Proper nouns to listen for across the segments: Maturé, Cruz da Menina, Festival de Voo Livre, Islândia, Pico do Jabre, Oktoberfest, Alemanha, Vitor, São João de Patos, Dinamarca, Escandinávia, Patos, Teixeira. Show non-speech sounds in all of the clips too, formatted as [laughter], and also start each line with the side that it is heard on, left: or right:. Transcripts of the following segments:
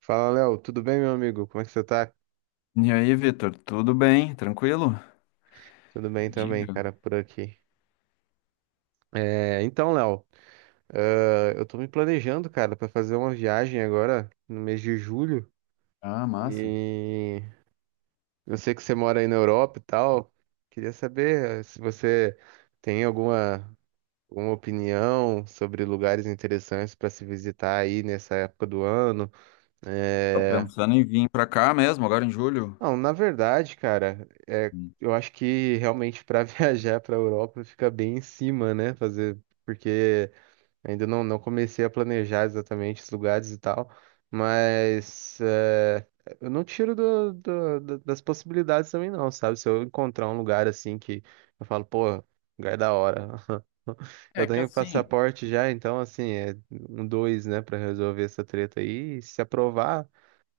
right: Fala, Léo, tudo bem, meu amigo? Como é que você tá?
left: E aí, Vitor, tudo bem? Tranquilo?
right: Tudo bem também,
left: Diga.
right: cara, por aqui. É, então, Léo, ah, eu tô me planejando, cara, pra fazer uma viagem agora no mês de julho
left: Ah, massa.
right: e eu sei que você mora aí na Europa e tal. Queria saber se você tem alguma opinião sobre lugares interessantes pra se visitar aí nessa época do ano.
left: Tá
right: É,
left: pensando em vir pra cá mesmo, agora em julho?
right: não, na verdade, cara, é,
left: Hum.
right: eu acho que realmente para [laughs] viajar para a Europa fica bem em cima, né? Fazer, porque ainda não comecei a planejar exatamente os lugares e tal, mas é, eu não tiro das possibilidades também, não, sabe? Se eu encontrar um lugar assim que eu falo, pô, lugar é da hora. [laughs] Eu
left: É que
right: tenho
left: assim,
right: passaporte já, então assim, é um dois, né, para resolver essa treta aí. E se aprovar,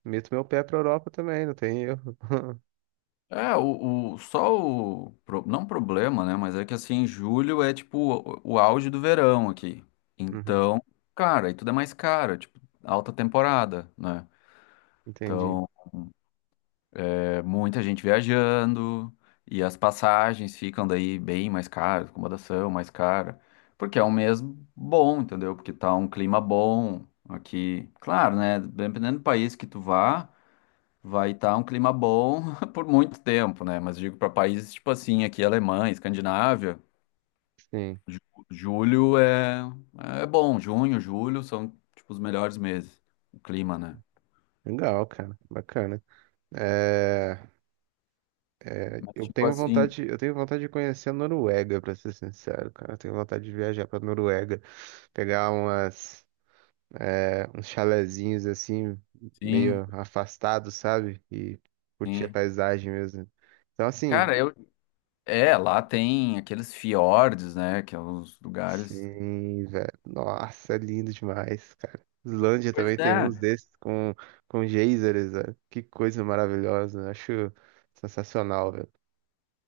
right: meto meu pé para Europa também, não tem erro.
left: é só o não problema, né? Mas é que assim, julho é tipo o auge do verão aqui.
right: Uhum.
left: Então, cara, e tudo é mais caro, tipo, alta temporada, né?
right: Entendi.
left: Então. É muita gente viajando e as passagens ficam daí bem mais caras, acomodação mais cara, porque é um mês bom, entendeu? Porque tá um clima bom aqui. Claro, né? Dependendo do país que tu vá, vai estar um clima bom [laughs] por muito tempo, né? Mas digo para países tipo assim, aqui Alemanha, Escandinávia,
right: Sim.
left: ju- julho é bom, junho, julho são tipo os melhores meses, o clima, né?
right: Legal, cara. Bacana. É,
left: Mas tipo assim,
right: eu tenho vontade de conhecer a Noruega, pra ser sincero, cara. Eu tenho vontade de viajar pra Noruega, pegar umas, é, uns chalezinhos assim,
left: sim,
right: meio afastados, sabe? E curtir a
left: sim.
right: paisagem mesmo. Então, assim,
left: Cara, eu é, lá tem aqueles fiordes, né? Que é os lugares.
right: sim, velho. Nossa, é lindo demais, cara. Islândia
left: Pois
right: também tem uns
left: é.
right: desses com geysers, velho. Que coisa maravilhosa. Eu acho sensacional, velho.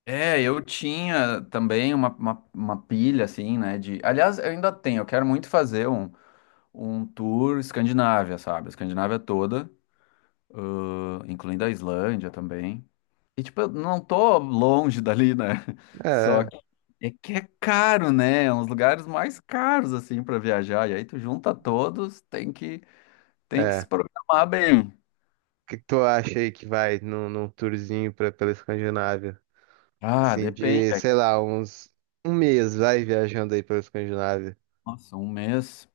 left: É, eu tinha também uma pilha, assim, né? De... Aliás, eu ainda tenho, eu quero muito fazer um tour Escandinávia, sabe? A Escandinávia toda, incluindo a Islândia também. E, tipo, eu não tô longe dali, né? [laughs] Só
right: É,
left: que é caro, né? É um dos lugares mais caros, assim, pra viajar. E aí tu junta todos, tem que
right: é.
left: se
right: O
left: programar bem.
right: que que tu acha aí que vai num, num tourzinho pra, pela Escandinávia?
left: Ah,
right: Assim, de, sei
left: depende.
right: lá, uns. Um mês vai viajando aí pela Escandinávia.
left: Nossa, um mês.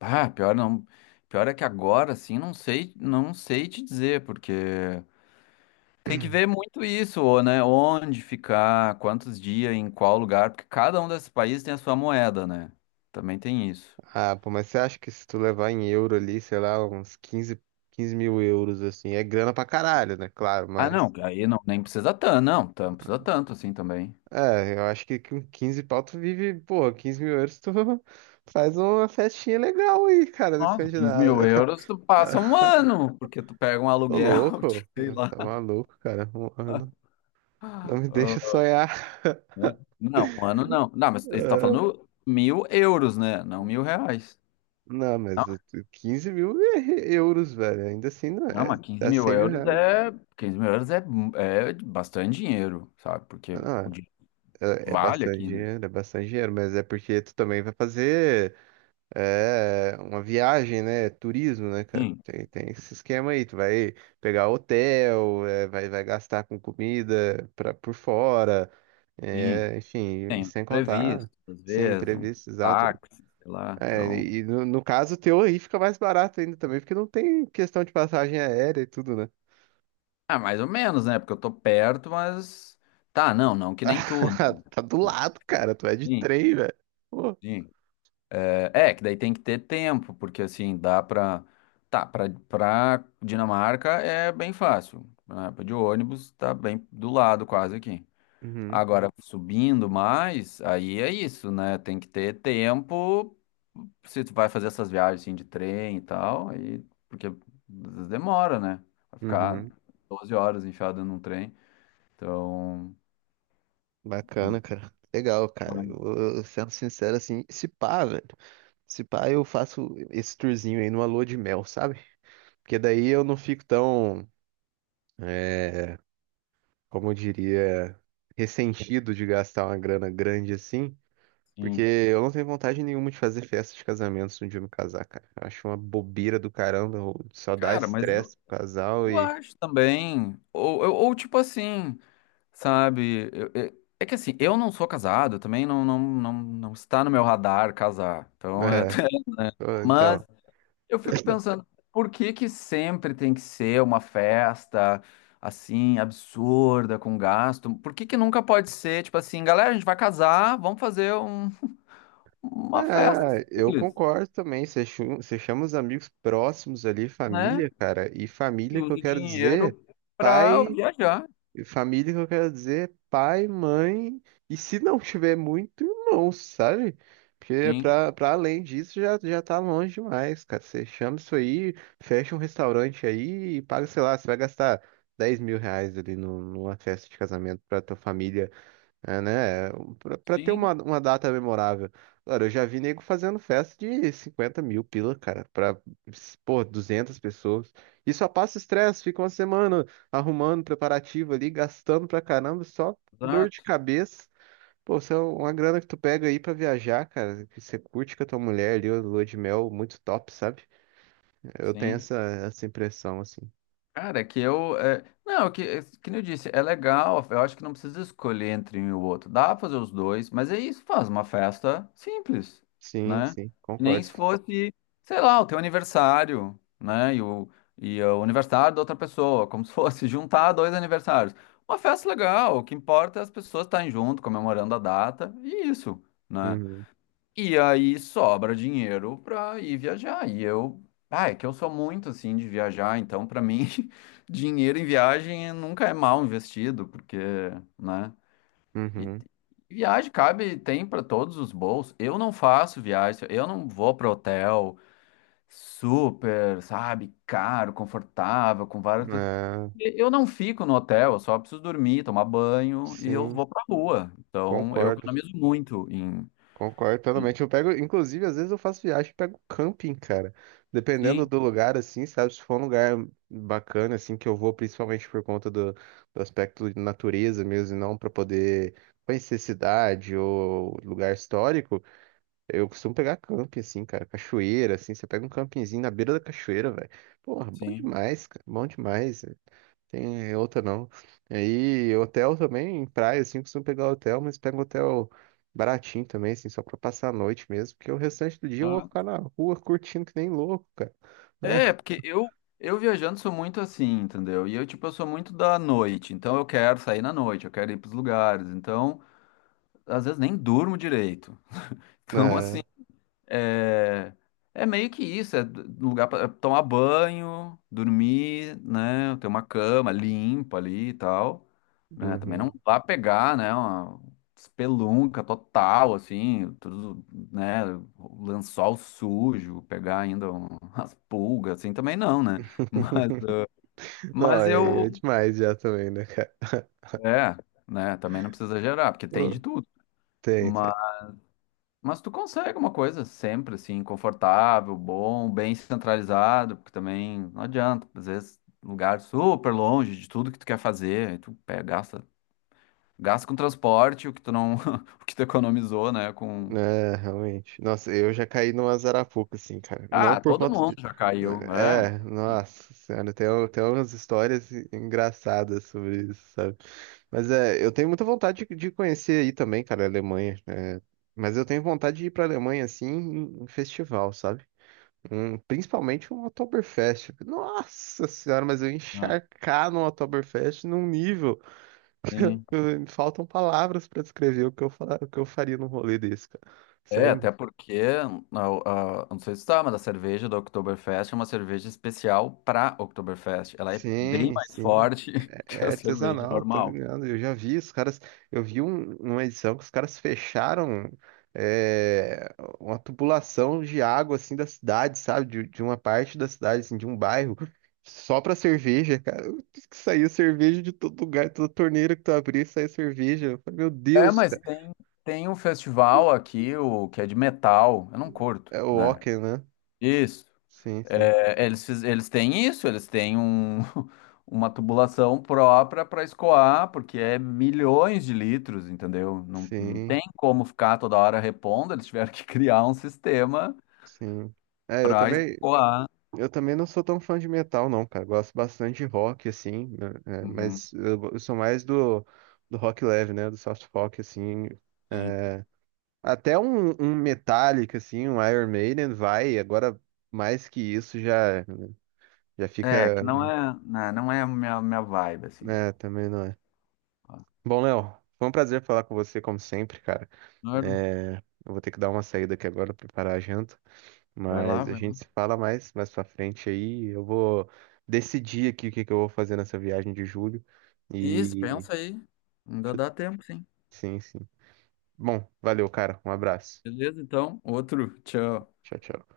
left: Ah, pior não. Pior é que agora, assim, não sei te dizer, porque tem que ver muito isso, ou né? Onde ficar, quantos dias, em qual lugar, porque cada um desses países tem a sua moeda, né? Também tem isso.
right: Ah, pô, mas você acha que se tu levar em euro ali, sei lá, uns 15, 15 mil euros, assim, é grana pra caralho, né? Claro,
left: Ah, não,
right: mas.
left: aí não, nem precisa tanto, não, precisa tanto assim também.
right: É, eu acho que com 15 pau tu vive, pô, 15 mil euros tu [laughs] faz uma festinha legal aí, cara, na
left: Nossa, 15
right: Escandinávia.
left: mil euros, tu passa um
right: [laughs]
left: ano, porque tu pega um
right: Ô,
left: aluguel, [laughs] de,
right: louco,
left: sei lá.
right: tá maluco, cara. Um ano. Não
left: Ah,
right: me deixa sonhar.
left: né? Não, um ano não. Não, mas ele tá
right: [laughs]
left: falando mil euros, né? Não mil reais.
right: Não,
left: Não,
right: mas eu- 15 mil é euros, velho. Ainda assim, não
left: não,
right: é.
left: mas
right: Dá 100 mil reais.
left: 15 mil euros é bastante dinheiro, sabe? Porque
right: Ah, não,
left: o dinheiro
right: é, é
left: vale
right: bastante
left: aqui, né?
right: dinheiro, é bastante dinheiro, mas é porque tu também vai fazer é, uma viagem, né? Turismo, né, cara?
left: Sim,
right: Tem, tem esse esquema aí. Tu vai pegar hotel, é, vai gastar com comida pra, por fora,
left: sim.
right: é, enfim, e
left: Tem os
right: sem contar,
left: previstos, às
right: sim,
left: vezes, um
right: imprevisto, exato.
left: táxi, sei lá.
right: É,
left: Então,
right: e no caso teu aí fica mais barato ainda também, porque não tem questão de passagem aérea e tudo, né?
left: mais ou menos, né? Porque eu tô perto, mas tá, não, não que nem tudo.
right: [laughs] Tá do lado, cara. Tu é de
left: Sim,
right: trem, velho. Pô.
left: sim. É, é, que daí tem que ter tempo, porque assim, dá pra. Tá, pra Dinamarca é bem fácil. Né? De ônibus tá bem do lado quase aqui.
right: Uhum,
left: Agora, subindo mais, aí é isso, né? Tem que ter tempo se tu vai fazer essas viagens assim, de trem e tal, aí, porque às vezes demora, né? Vai ficar
right: uhum.
left: 12 horas enfiado num trem. Então,
right: Bacana, cara. Legal, cara.
left: mas,
right: Eu sendo sincero, assim, se pá, velho. Se pá, eu faço esse tourzinho aí numa lua de mel, sabe? Porque daí eu não fico tão, é, como eu diria, ressentido de gastar uma grana grande assim. Porque
left: sim.
right: eu não tenho vontade nenhuma de fazer festa de casamento se um dia eu me casar, cara. Eu acho uma bobeira do caramba. Só dá
left: Cara, mas eu,
right: estresse pro casal
left: eu
right: e.
left: acho também. Tipo assim, sabe? É que assim, eu não sou casado, também não, não, não, não está no meu radar casar.
right: [laughs]
left: Então,
right: É,
left: [laughs]
right: então.
left: mas eu fico pensando, por que que sempre tem que ser uma festa assim, absurda, com gasto? Por que que nunca pode ser, tipo assim, galera, a gente vai casar, vamos fazer uma festa
right: Ah, eu
left: simples,
right: concordo também. Você chama os amigos próximos ali,
left: né?
right: família, cara. E
left: E
right: família que eu
left: usa o
right: quero dizer,
left: dinheiro para
right: pai,
left: viajar.
right: família que eu quero dizer, pai, mãe. E se não tiver muito, irmão, sabe? Porque
left: Sim,
right: pra além disso já, já tá longe demais, cara. Você chama isso aí, fecha um restaurante aí e paga, sei lá, você vai gastar 10 mil reais ali numa festa de casamento pra tua família. É, né? Pra ter
left: sim,
right: uma data memorável. Cara, eu já vi nego fazendo festa de 50 mil pila, cara, pra, pô, 200 pessoas. E só passa estresse, fica uma semana arrumando preparativo ali, gastando pra caramba, só dor de
left: exato,
right: cabeça. Pô, isso é uma grana que tu pega aí pra viajar, cara, que você curte com a tua mulher ali, a lua de mel, muito top, sabe? Eu tenho
left: sim.
right: essa impressão, assim.
left: Cara, não, que nem eu disse, é legal. Eu acho que não precisa escolher entre um e o outro. Dá pra fazer os dois, mas é isso, faz uma festa simples,
right: Sim,
left: né?
right: sim,
left: Nem
right: concordo.
left: se fosse, sei lá, o teu aniversário, né? E o aniversário da outra pessoa, como se fosse [laughs] juntar dois aniversários. Uma festa legal, o que importa é as pessoas estarem junto, comemorando a data, e isso, né?
right: Uhum,
left: E aí sobra dinheiro pra ir viajar. É que eu sou muito assim de viajar, então pra mim [laughs] dinheiro em viagem nunca é mal investido, porque, né? E
right: uhum.
left: e viagem cabe, tem pra todos os bolsos. Eu não faço viagem, eu não vou para hotel super, sabe, caro, confortável, com várias coisas.
right: É,
left: E eu não fico no hotel, eu só preciso dormir, tomar banho e eu
right: sim,
left: vou pra rua. Então, eu
right: concordo.
left: economizo muito em.
right: Concordo totalmente. Eu pego, inclusive, às vezes eu faço viagem e pego camping, cara. Dependendo
left: Sim,
right: do lugar, assim, sabe? Se for um lugar bacana, assim, que eu vou, principalmente por conta do aspecto de natureza mesmo, e não para poder conhecer cidade ou lugar histórico, eu costumo pegar camping, assim, cara. Cachoeira, assim, você pega um campinzinho na beira da cachoeira, velho. Porra, bom
left: sim.
right: demais, cara. Bom demais. Tem outra não. Aí, hotel também, em praia, assim, costumo pegar hotel, mas pego hotel baratinho também, assim, só pra passar a noite mesmo, porque o restante do dia eu vou
left: Tá.
right: ficar na rua curtindo que nem louco, cara.
left: É,
right: [laughs]
left: porque eu viajando sou muito assim, entendeu? Tipo, eu sou muito da noite, então eu quero sair na noite, eu quero ir pros lugares, então às vezes nem durmo direito. [laughs] Então, assim.
right: É,
left: É, é meio que isso, é lugar para tomar banho, dormir, né? Ter uma cama limpa ali e tal, né? Também não
right: uhum.
left: vá pegar, né? Uma espelunca total, assim, tudo, né? Lençol sujo, pegar ainda [laughs] umas pulgas, assim, também não, né? Mas,
right: [laughs] Não,
left: mas
right: é,
left: eu,
right: é demais já também, né, cara? [laughs]
left: é, né? Também não precisa exagerar, porque tem
right: Pô,
left: de tudo.
right: tem, tem.
left: Mas tu consegue uma coisa sempre, assim, confortável, bom, bem centralizado, porque também não adianta, às vezes, lugar super longe de tudo que tu quer fazer, aí tu pega, gasta, com transporte, o que tu não, [laughs] o que tu economizou, né, com...
right: É, realmente. Nossa, eu já caí numa Zarapuca, assim, cara. Não
left: Ah,
right: por
left: todo
right: conta
left: mundo
right: de.
left: já caiu, é.
right: É, nossa senhora, tem, tem umas histórias engraçadas sobre isso, sabe? Mas é, eu tenho muita vontade de conhecer aí também, cara, a Alemanha. É. Mas eu tenho vontade de ir pra Alemanha, assim, em festival, sabe? Principalmente um Oktoberfest. Nossa senhora, mas eu
left: Ah,
right: encharcar no Oktoberfest num nível.
left: sim.
right: [laughs] Faltam palavras pra descrever o que eu, o que eu faria num rolê desse, cara.
left: É,
right: Sério,
left: até
right: mano.
left: porque, não sei se tá, mas a cerveja da Oktoberfest é uma cerveja especial para Oktoberfest. Ela é bem
right: Sim,
left: mais
right: sim.
left: forte [laughs] que a
right: É
left: cerveja
right: artesanal, tô
left: normal.
right: ligado. Eu já vi os caras. Eu vi uma edição que os caras fecharam é, uma tubulação de água assim da cidade, sabe? De uma parte da cidade, assim, de um bairro, só pra cerveja, cara. Que saiu cerveja de todo lugar, toda torneira que tu abria, saiu cerveja. Eu falei, meu
left: É,
right: Deus,
left: mas
right: cara.
left: tem um festival aqui, o que é de metal. Eu não curto,
right: É o
left: né?
right: Ocken, né?
left: Isso.
right: Sim, sim,
left: É, eles, eles têm isso, eles têm [laughs] uma tubulação própria para escoar, porque é milhões de litros, entendeu? Não, não
right: sim,
left: tem como ficar toda hora repondo, eles tiveram que [laughs] criar um sistema
right: sim. É, eu
left: para
right: também.
left: escoar.
right: Eu também não sou tão fã de metal, não, cara. Gosto bastante de rock, assim, né, é,
left: Uhum,
right: mas eu sou mais do rock leve, né? Do soft rock, assim.
left: sim.
right: É. Até um, um Metallica, assim, um Iron Maiden vai. Agora, mais que isso, já, já
left: É,
right: fica.
left: que não é, né, não é a minha vibe, assim.
right: Né, também não é.
left: Ó,
right: Bom, Léo, foi um prazer falar com você, como sempre, cara.
left: claro,
right: É, eu vou ter que dar uma saída aqui agora, preparar a janta.
left: vai lá,
right: Mas a
left: vai lá.
right: gente se fala mais pra frente aí. Eu vou decidir aqui o que que eu vou fazer nessa viagem de julho.
left: Isso,
right: E.
left: pensa aí. Ainda
right: deixa eu-
left: dá tempo, sim.
right: Sim, sim. Bom, valeu, cara. Um abraço.
left: Beleza, então. Outro. Tchau.
right: Tchau, tchau.